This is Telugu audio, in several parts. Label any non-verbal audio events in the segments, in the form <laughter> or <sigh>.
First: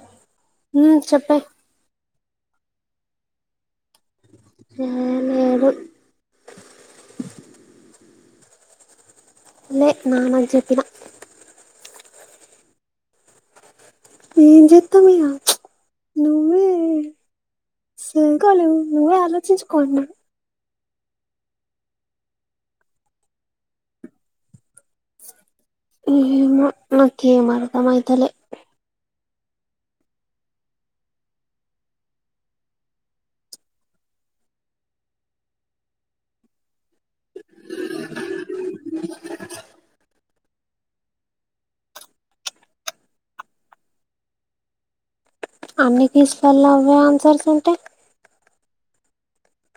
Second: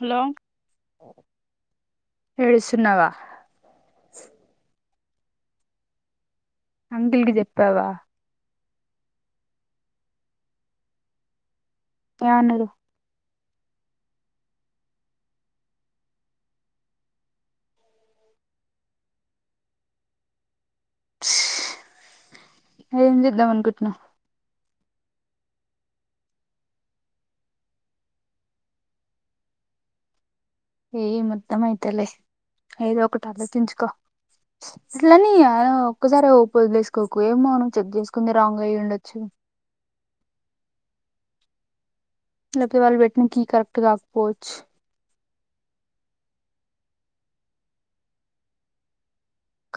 హలో ఉమ్ చెప్పే ఏడుస్తున్నావా ఏం లేదు అంకుల్ కి జెప్పావా లే మామకి జెప్పినా ఏమన్నడు ఏం జెత్తమ్ ఇగ నువ్వే సదువుకోలేవ్ నువ్వే ఆలోచించుకో అన్నాడు చు ఏం చేద్దాం అనుకుంటున్నావ్ ఏమో నాకేమ్ అర్ధమైతలే ఏం అర్ధమైతలే ఏదో ఒకటి ఆలోచించుకో అట్లని ఒక్కసారి వదిలేసుకోకు ఏమో నువ్ చెక్ చేసుకుంది రాంగ్ అయి ఉండొచ్చు లేకపోతే వాళ్ళు పెట్టిన కీ కరెక్ట్ కాకపోవచ్చు అన్ని కీస్లల్ల అవే ఆన్సర్స్ ఉంటే క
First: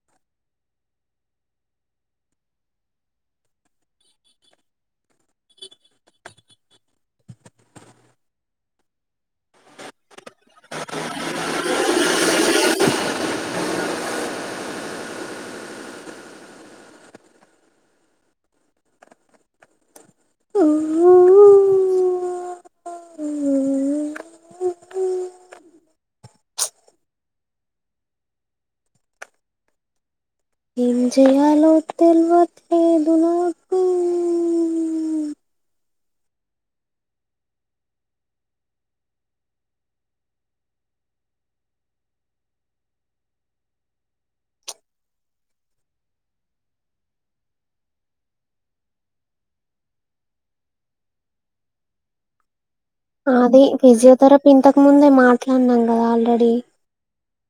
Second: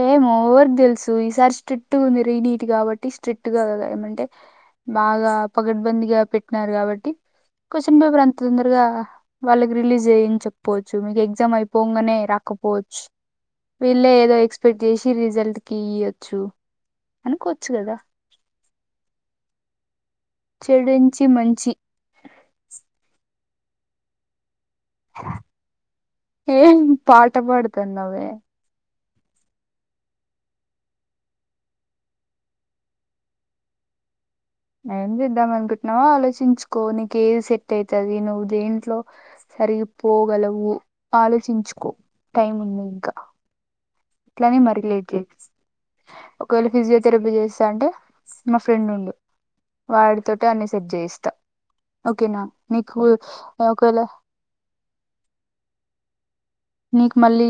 ఏమో ఎవరికి దెలుసు ఈసారి స్ట్రిక్ట్గా ఉంది రీ నీట్ గాబట్టి స్ట్రిక్ట్ గా గదా ఏమంటే బాగా పగడ్బందీగా పెట్టినారు కాబట్టి క్వశ్చన్ పేపర్ అంత తొందరగా వాళ్ళకి రిలీజ్ జేయించక పోవచ్చు మీకు ఎగ్జామ్ అయిపోంగనే రాకపోవచ్చు వీళ్ళే ఏదో ఎక్స్పెక్ట్ చేసి రిజల్ట్ కి ఇయ్యొచ్చు అనుకోవచ్చు గదా చెడించి మంచి ఏ పాట పాడుతున్నవే ఏం జేయాలో తెల్వట్లేదు నాకు ఏం జేద్దాం అనుకుంటున్నావో ఆలోచించుకో నీకు ఏది సెట్ అయితది నువ్వు దేంట్లో కరిగిపోగలవు ఆలోచించుకో టైం ఉంది ఇంకా ఇట్లనే మరీ లేట్ జేస్ ఒకవేళ ఫిజియోథెరపీ చేస్తా అంటే మా ఫ్రెండ్ ఉండు వాడితోటి అన్ని సెట్ జేయిస్తా ఓకేనా నీకు ఒకవేళ ఇంతకుముందే మాట్లాడినాం గదా ఆల్రెడీ నీకు మళ్ళీ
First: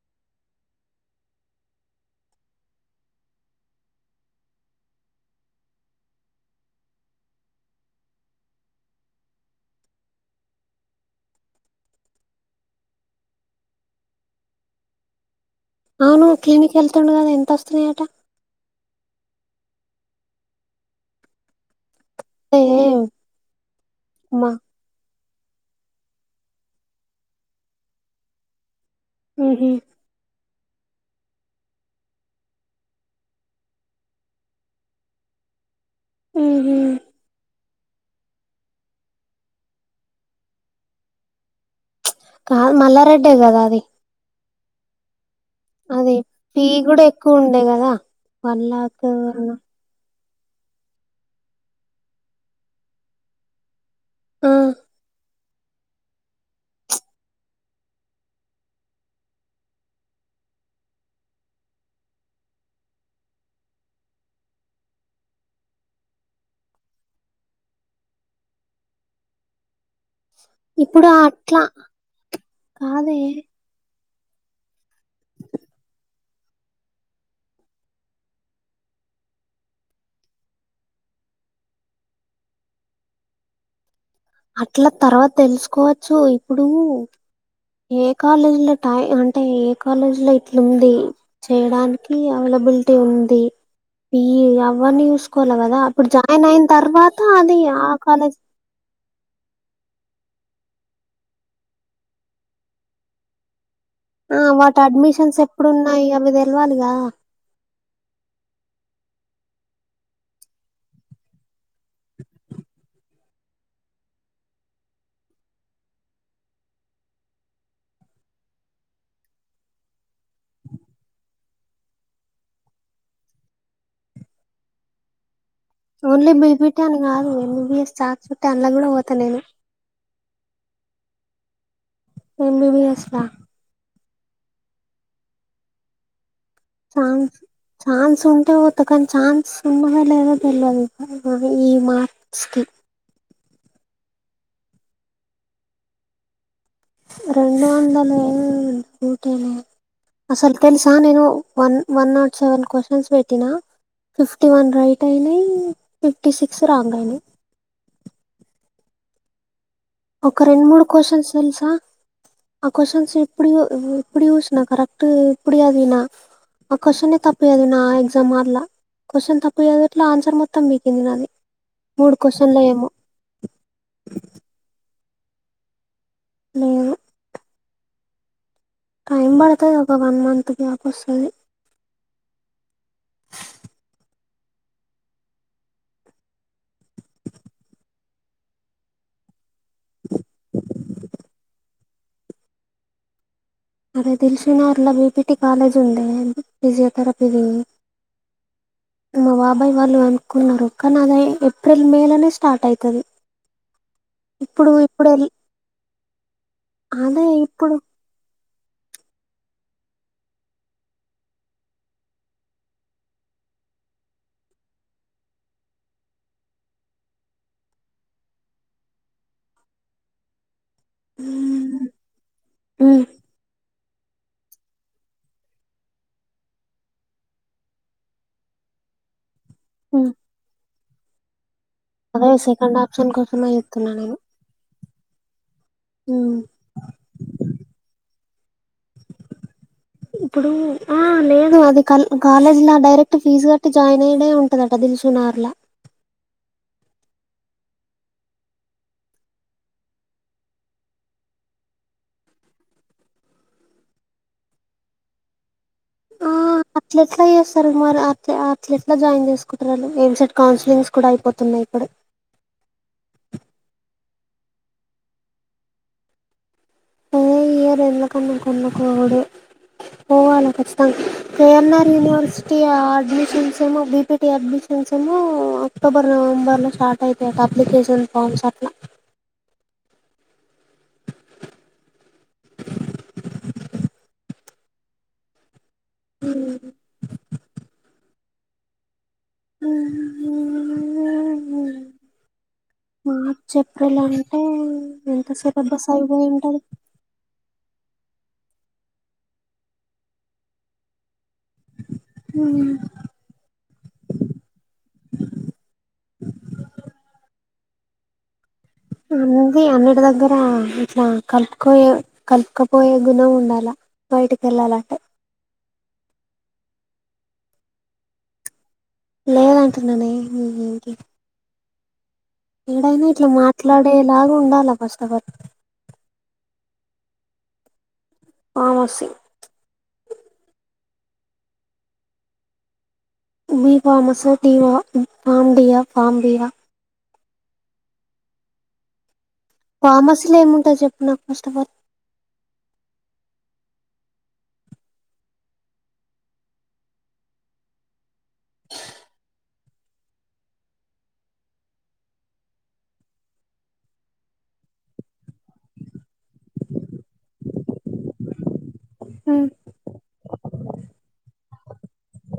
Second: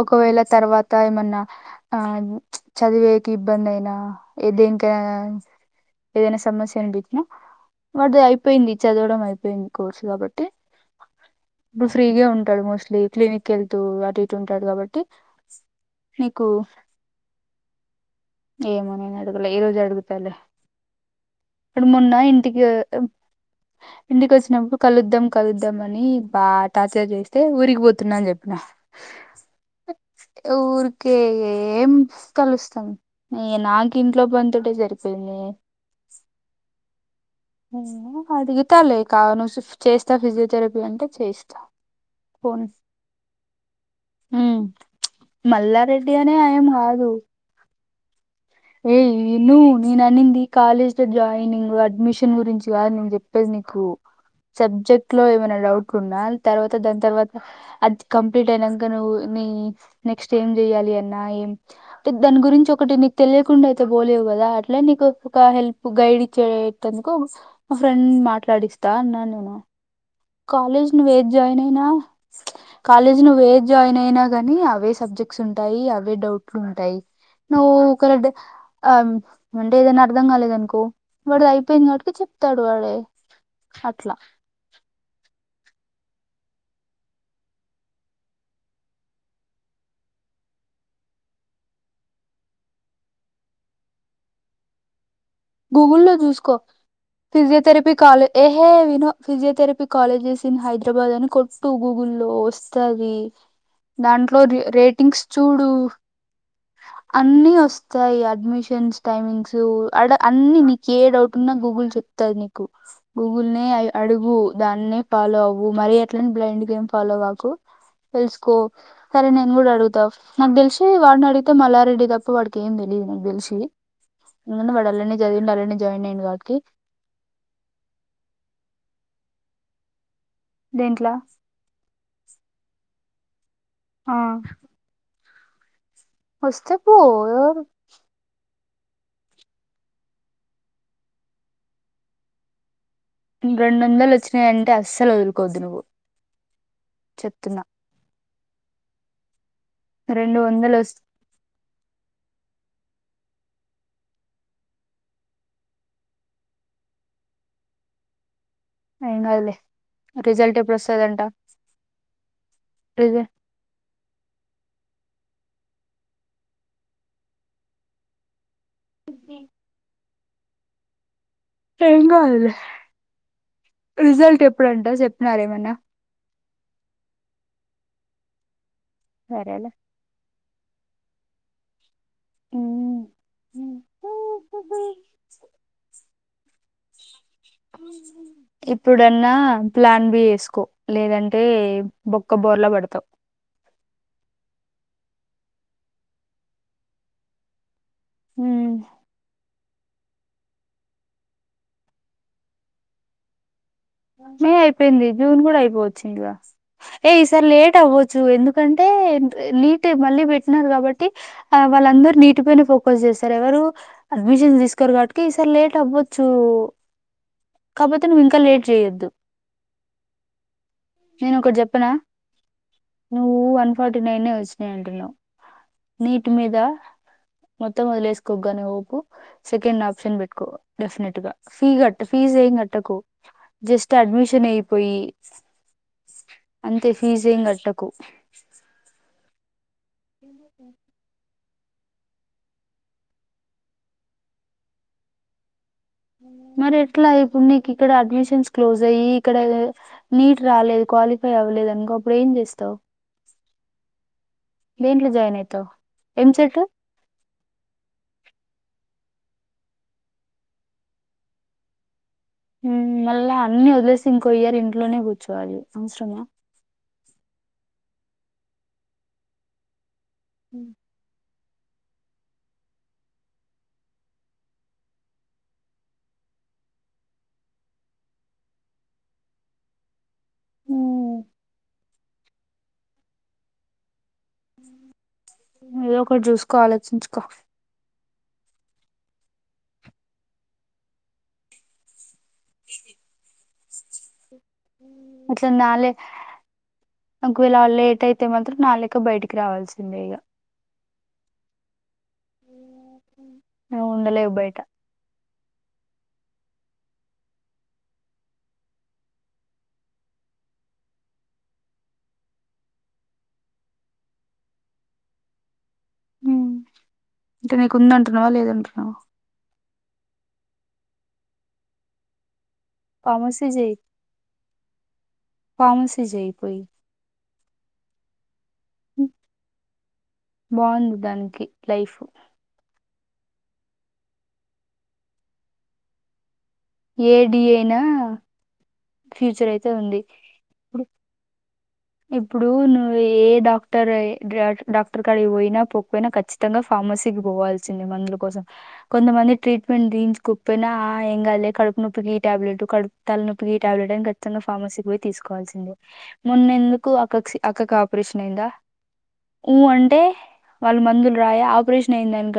ఒకవేళ తర్వాత ఏమన్నా ఆ చదివేకి ఇబ్బంది అయినా ఏ దేనికైనా ఏదైనా సమస్య అని బిటిన్నా వాడిది అయిపోయింది చదవడం అయిపోయింది కోర్సు కాబట్టి ఇప్పుడు ఫ్రీగే ఉంటాడు మోస్ట్లీ క్లీనిక్ వెళ్తూ అటు ఇటు ఉంటాడు కాబట్టి అవును నీకు క్లీనిక్ యెళ్తుండు గదా ఎంత వస్తున్నాయట ఏమో నేను అడగలే ఈ రోజు అడుగుతాలే వాడు మొన్న ఇ అదే ఇంటికా ఇంటికి మా వచ్చిన నప్పుడు కలుద్దాం కలుద్దాం అని బాగ టార్చర్ చేస్తే ఊరికిపోతున్నా అని చెప్పిన ఉమ్ హు ఊరికే ఏం కలుస్తాం నీ నాకు ఇంట్లో పనితోటే సరిపోయింది హ్మ్ హు అడుగుతా లే కా నువ్ షిప్చేస్త ఫిజియోథెరపీ అంటే చేస్తా ఫోన్ కాద్ మల్లారెడ్డే గదా అది ఉమ్ మల్లారెడ్డి అనే ఏమ్ గాదు అంతే గదా ఏయ్ విను నేనన్నింది కాలేజ్ లో జాయినింగ్ అడ్మిషన్ గురించి గాద్ నేన్ చెప్పేద్ నీకు ఆ సబ్జెక్ ఇంట్లో ఏమనా డౌట్ ఉన్నా తర్వాత దాన్ తర్వాత అది కంప్లీట్ అయినంక నువ్వు నీ నెక్స్ట్ ఏం చెయాలి అన్నా ఏం టే దాన్ గురించి ఒకటి నీక్ తెలియకుండా అయితే బోలేవు కదా అట్లే నీకు ఒక హెల్ప్ గైడ్ ఇచ్చేటందుకు మా ఫ్రెండ్ మాట్లాడిస్తా అన్నానేమో కాలేజ్ ఇప్పుడు నువ్వేద్ జాయిన్ అట్లా అయినా కాలేజ్ కాదే నువ్వేద్ జాయిన్ అయినా గాని అ అవే సబ్జెక్ట్స్ ఉంటాయి అవే డౌట్లు ఉంటయ్ నువ్వు ఒక డె ఆమ్ అంటే ఏదైన అర్థం కాలేదనుకో వాడు అయిపోయిందటుకు చెప్తాడు వాడే అట్ల అట్ల తర్వాత తెలుసుకోవచ్చు ఇప్పుడు ఏ కాలేజీలో టై అంటే ఏ కాలేజ్ లో ఇట్లుంది చేయడానికి అవైలబిల్టీ ఉంది ఈ ఎవరిని చూస్ కోల కదా అప్పుడు గూగుల్లో జాయిన్ చూసుకో అయిన్ తర్వాత అది ఆ కాలేజ్ ఏ విను ఫిజియోథెరపీ కాలేజెస్ ఇన్ హైదరాబాద్ అని కొట్టు గూగుల్లో వస్తది ఆ దాంట్లో రె వాటి రేటింగ్స్ అడ్మిషన్స్ చూడు అ ఎప్పుడున్నాయి అవి తెలవాలి కదా అన్ని వస్తాయ్ అడ్మిషన్స్ టైమింగ్స్ ఆడ అన్ని నీక్ ఏ డౌట్ అన్న గూగుల్ చెప్తాది నీకు గూగుల్ నే ఆ అడుగు దాన్నే ఫాలో అవ్వు మరీ ఎట్ల బ్లైండ్ గా ఏం ఫాలో కాకు తెల్సుకో సరే నేన్ కూడా అడుగుతా నాక్ తెలిసి వాడ్ నడిగితే మల్లారెడ్డి తప్ప వాడికి ఏం తెలీదు నాక్ తెలిసి ముందు వాడ్ అండ్లనే జదివిండు అండ్లనే ఓన్లీ బిబిట్ అన్నారు ఎం బి. బి ఎస్ చాన్సుంటే అండ్ల గూడ పోత నేను దేంట్ల ఏం. బి. బి. ఎస్స్లా ఆ వస్తే పో ఛాన్స్ ఛాన్స్ ఉంటే వోతకాని ఛాన్స్ ఉన్నదో లేదో తెల్వదు ఆ ఈ మార్క్స్ కి రెండొందలు వచ్చినాయంటే అస్సల్ వదులుకోవద్దు నువ్వు చెప్తున్నా రెండు వందలు <unintelligible> రెండు అసల్ వందలు తెలుసా వస్ నేను one one not seven questions పెట్టినా ఫిఫ్టీ వన్ రైట్ అయినయ్ ఫిఫ్టీ సిక్స్ రాంగ్ అయినయ్ ఎం గాదులే ఒక రెండు మూడు క్వశ్చన్స్ తెలుసా ఆ క్వశ్చన్స్ రిజల్ట్ ఇప్పుడు ఉ ఇప్పుడు చూసిన కరెక్ట్ ఇప్పుడు చదివిన ఆ క్వశ్చన్నే తప్పు చదివిన ఆ ఎగ్జామ్ హాల్ ల క్వశ్చన్ తప్పు చదువుట్ల ఆన్సర్ మొత్తం పీకింది నాది ఏం మూడు గాదులే క్వశ్చన్లో ఏమో రిజల్ట్ ఎప్పుడంట జెప్పినార ఏమన్నా లేవు టైమ్ సరేలే పడతది ఒక వన్ మంత్ గ్యాప్ వస్తది. ఊ ఇప్పుడన్నా ప్లాన్ బి ఏస్కో లేదంటే బొక్క బోర్లా పడతవ్ అదే దిల్షుక్ నగర్ లో బిపిటి కాలేజ్ ఉందే ఫిజియోథెరపిదీ. హ్మ్ మా బాబాయ్ వాళ్ళు అనుకున్నరు కానీ అద ఏప్రిల్ మే లోనే స్టార్ట్ అయితది. మే అయిపోయింది జూన్ కూడా అయిపోవచ్చిందిగా ఏ అదే ఈసారి ఇప్పుడు లేట్ అవ్వొచ్ చ్చూ ఎందుకంటే నీట్ మళ్ళీ పెట్టినారు కాబట్టి. ఆ వాళ్ళందరూ నీటిపైనే ఫోకస్ చేస్తరు ఎవరూ. అడ్మిషన్స్ తీసుకోరు గాబట్టికీ ఈసారి లేట్ అవ్వొచ్చూ. కాకపోతే నువ్ ఇంకా లేట్. చేయద్దు నేను ఒకటి ఉమ్, చెప్పనా ఉమ్, నువ్వు వన్ ఫార్టీ నైనే వచ్చినయి అంటున్నావు. నీట్ మీదా మొత్తం వదిలేసుకోకుగాని సోంపు. సెకెండ్ ఉమ్. ఆప్షన్ బెట్కో డెఫినెట్ గా ఫీ కట్ ఫీస్ ఏం గట్టకు. ఇంక హోపున్నాయే జస్ట్ అడ్మిషన్ అయిపోయి ఉమ్. అంతే ఫీజ్ ఏం గట్టకు. ఇప్పుడూ ఆ లేదు అది కల్ కాలేజ్లా డైరెక్ట్ ఫీజు కట్టి జాయిన్ అయ్యుడే ఉంటదట దిల్షుక్ నగర్ లా. మరి ఎట్లా ఇప్పుడు నీకు ఇక్కడా అడ్మిషన్స్ క్లోజ్ అయ్యీ ఇక్కడా నీట్ రాలేదు క్వాలిఫై అవ్వలేదు అనుకో అప్పుడు ఏం చేస్తావు. దేంట్లో జాయిన్ అయితావు ఎమ్ సెట్టు. అట్లాఎట్ల చేస్తారు మరి అట్ల అట్ల ఎట్లా జాయిన్ చేసుకుంటరు ఆళ్ళు ఏం సెట్ కౌన్సిలింగ్స్ కూడా అయిపోతున్నాయి ఇప్పుడే. హ్మ మళ్ళా అన్నీ వదిలేసి ఇంకో ఇయ్యరు ఇంట్లోనే కూర్చోవాలి అవసరమా. అదే ఇయర్ ఎందుకమ్మా కొనుక్కోవుడు పోవాలా ఖచ్చతంగ్ కేఎన్ఆర్ యూనివర్సిటీ అడ్మిషన్స్ ఏమో బిపిటి అడ్మిషన్స్ ఏమో అక్టోబర్ నవంబర్ లో స్టార్ట్ అయితాయట అప్లికేషన్ ఫామ్స్ అట్లా. ఏదో ఒకటి చూసుకో ఆలోచించుకో మార్చ్ ఏప్రిల్ అన్ అట్లా నాళే ఒకవేళా లేట్ అయితే మాత్రం నాలెక్క బయటికి రావాల్సిందే ఇగా ఊహు ఏ ఉండలేవు బయటా ఉంది అన్నిటి దగ్గరా ఇట్లా కలుపుకోయే కలుపుకపోయే గుణం ఉండాలా బయటికి ఎళ్ళాలంటే. అంటే నీకుందంటున్నవా లేదంటున్నవా. లేదంటున్ననే నీ ఎంకి ఏడైనా ఇట్లా ఫార్మసీ చేయి మాట్లాడేలాగా ఉండాలా ఫస్ట్ ఆఫ్ ఆల్. ఫార్మసీ జేయి పోయి ఫార్మసి బాగుంది దానికి లైఫు డీ ఫార్మసీ ఆ టీవా ఫార్మ్ డీ ఆ ఫార్మ్ బీ ఆ. ఏడీ అయినా ఫ్యూచర్ అయిత్ ఫార్మసీలో ఏముంటాది చెప్పు నాకు ఫస్ట్ ఫల్. ఇప్పుడు నువ్వు ఏ డాక్టర్ డాక్టర్ కాడకి పోయినా పోకపోయినా ఖచ్చిత్. తంగా ఫార్మసీకి పోవాల్సింది మందుల కోసం. కొంతమంది ట్రీట్మెంట్ తీయించుకపోయినా ఆ ఏం కాదల్ కడుపు నొప్పికి ఈ టాబ్లెట్ కడుపు. తలనొప్పి కి ఈ టాబ్లెట్ అని ఖచ్చితంగా ఫార్మసీకి పోయి తీసుకోవాల్సింది మొన్నెందుకు. అక్క అక్కకు ఆపరేషన్ అయిందా. ఆ. నువు అంటే వాళ్ళు మందులు రాయి ఆపరేషన్ అయిందని.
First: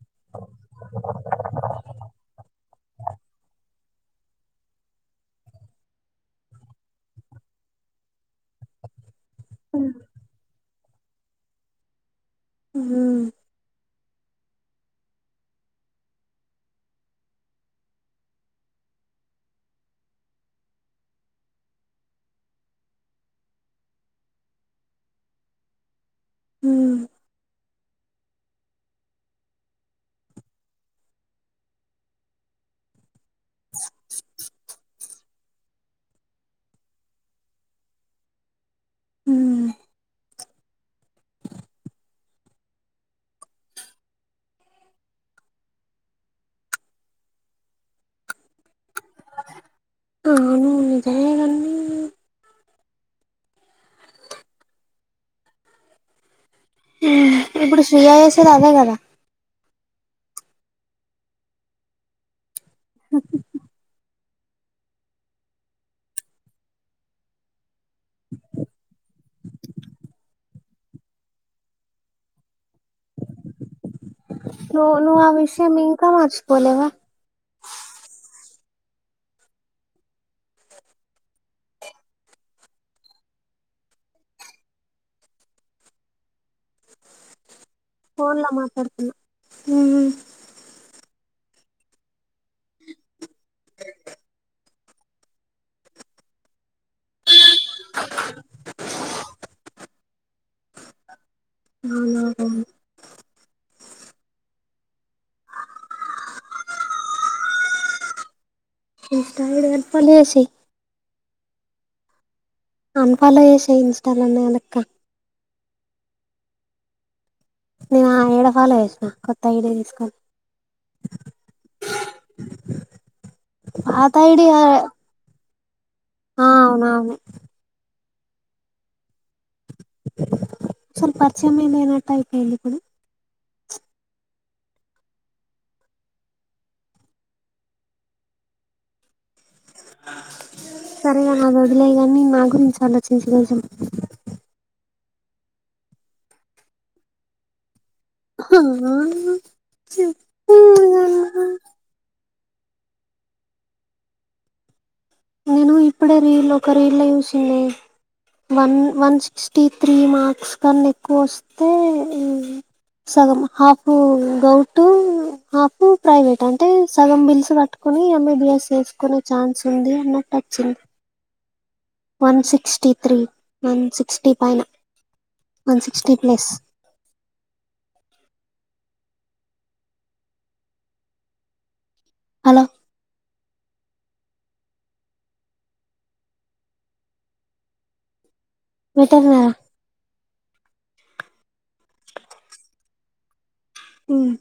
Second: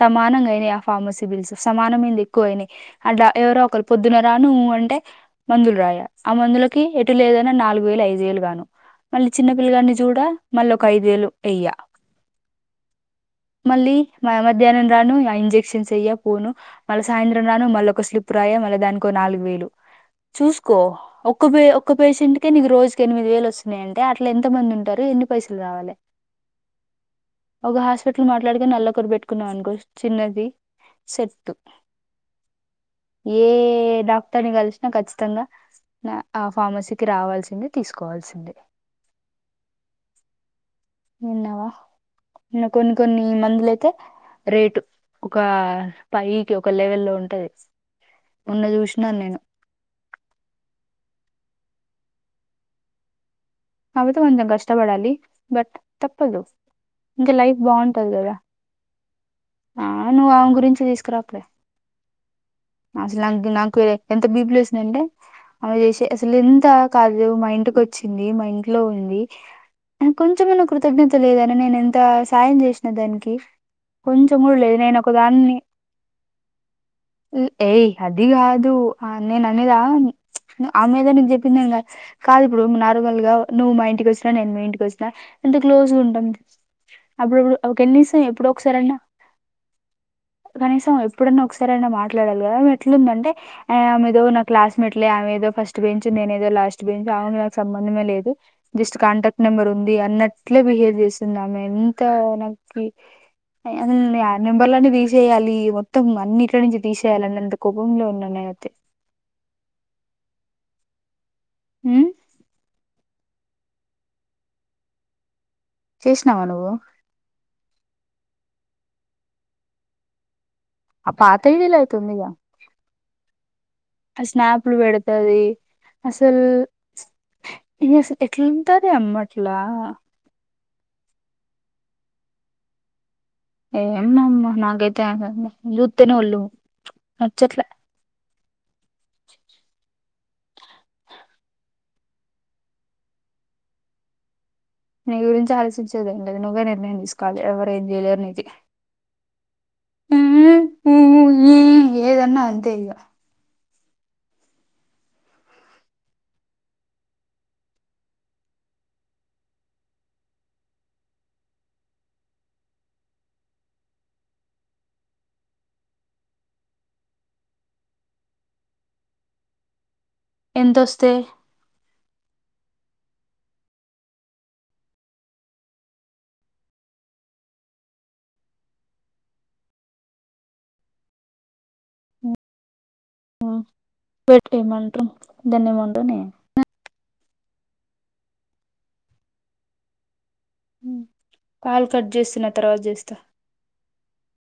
సమానంగా అయినాయి ఆ ఫార్మసీ బిల్స్ సమానమేంది ఎక్కువ అయినాయి. అట్ల ఎవరో ఒకరు పొద్దున రాను ఉ అంటే. మందులు రాయా ఆ మందులకి ఎటు లేదన్నా నాలుగు వేలు ఐదు వేలు కాగా. అ మళ్ళీ చిన్న పిల్లగాడ్ని చూడ మళ్ళీ ఒక ఐదు వేలు వెయ్యా. ఉమ్మ్. మళ్ళీ మ మధ్యాహ్నం రాను ఆ ఇంజెక్షన్ చెయ్యా పోను. మళ్ళా సాయంత్రం రాను మళ్ళీ ఒక స్లిప్పు రాయ మళ్ళీ దానికి ఒక నాలుగు వేలు. చూసుకో ఒక్క పే ఒక్క పేషెంట్ కే నీకు రోజుకి ఎనిమిది వేలు వస్. వచ్చినాయ్ అంటే అట్ల ఎంత మంది ఉంటారు ఎన్ని పైసలు రావాలే. ఉమ్. ఒక హాస్పిటల్ మాట్లాడుకొని నల్లొరు పెట్టుకున్నాం అనుకో చిన్నది. సెట్టు. ఏ డాక్టర్ ని కలిసినా ఖచ్చితంగా. ఆ ఫార్మసీకి రావాల్సిందే తీసుకోవాల్సిందే. ఉమ్మ్. విన్నావా ఇంకా కొన్ని కొన్ని మందులైతే. రేటు ఒక పైకి ఒక లెవెల్ లో ఉంటది. మొన్న చూసినాను నేను. ఆ అవును నిజమే. కానీ కాపోతే కొంచెం కష్టపడాలి బట్ తప్పదు ఇంక లైఫ్ ఇప్పుడు బాగుంటది శ్రీయ కదా. చేసేది అదే కదా. ఆ నువ్వు ఆమె గురించి తీసుకురాకులే. అసలు ఆమెకు నాకు ఎంత బీపీ లేసిందాంటే. ఆమె చేసే అసలు ఎంత కాదు మా ఇంటికి వచ్చింది మా ఇంట్లో ఉంది. అహ కొంచెం అన్నా కృతజ్ఞత లేదనే నేను ఎంత సాయం చేసిన దానికి. కొంచెం కూడ లేదు నువ్వు నేను నువ్వు ఆ ఒకదాన్ని. విషయం ఇంకా మర్చిపోలేవా ఏయ్ అది కాదు అ నేను అనేద ప్చ్ ఆమేదో నీకు చెప్పిందని కాదు. కాదు ఇప్పుడు నార్మల్ గా నువ్వు మా ఇంటికి వచ్చినా నేను మీ ఇంటికి వచ్చిన ఎంత క్లోజ్ గా ఉంటాం. అప్పుడప్పుడు. ఒక కనీసం ఫోన్ ఎప్పుడో లో ఒకసారన్నా మాట్లాడుతున్నా ఉమ్మ్. కనీసం ఎప్పుడన్నా ఒకసారియినా మాట్లాడాలి కదా ఆమె ఎట్లుందంటే ఆ మీరేదో నా క్లాస్. ఉండట్లే ఆమె ఏదో ఫస్ట్ బెంచ్ నేనే ఏదో లాస్ట్ బెంచ్ ఆమెకు నాకు సంబంధమే లేదు. జస్ట్ కాంటాక్ట్ నెంబర్ ఉంది అన్నట్లే బిహేవ్ చేస్తుందామె ఎంత అవునా నాకి. అసలు ఆ నెంబర్లన్నీ తీసేయాలి మొత్తం అన్నిట్లోనుంచి తీసేయాలి అన్నంత కోపంలో ఉన్నా నేను అయితే. ఇస్టా లో ఎల్ పల్ చేసెయ్. ఉమ్. అన్ఫాలో చేసెయ్ ఇన్స్టాలోనే వెనక్క. చేసినావా నువ్వు నేను ఆమెను ఏడ ఫాలో చేసిన కొత్త ఐడియా తీసుకొని ఆ పాత ఐడి లో ఐతే ఉందిగా పాత ఆ ఐడి స్నాప్లు పెడు అది అసలు అవునవును ఇ అసలు ఎట్లాంటదే అమ్మ అట్లా అసల్ పరిచయమే లేనట్టు ఐపోయింది ఇప్పుడు ఏందమ్మ నాకైతే ఆమెను చూస్తేనే వళ్ళు నచ్చట్లే ఇంకా అది వదిలేయ్ గాని నా గురించి ఆలోచించు రోజు నీ గురించి ఆలోచించేది ఏంలేదు నువ్వే నిర్ణయం తీసుకోవాలి ఎవ్వరు ఏం చేయలేరు ఇది హ్మ్ మ్మ్ ఈ ఏదన్నా అంతే ఇక నేను ఇప్పుడే రీల్ ఒక రీల్ లో చూసిన్నే one one sixty three marks కన్నా ఎక్కువస్తే సగం హాఫ్ గౌర్ట్ హాఫ్ ప్రైవేట్ అంటే సగం బిల్స్ కట్టు ని ఎంబీబీఎస్ చేేసుకునే ఛాన్స్ ఉంది అన్నట్ ఎంతొస్తే one sixty three one sixty పైన వన్ సిక్స్టీ ప్లస్ అలా పెట్టేయ్ మంత్రం దాన్ని ఏమంటనే మటర్నా కాలు కట్ చేస్తున్న తర్వాత చేస్తా హ్మ్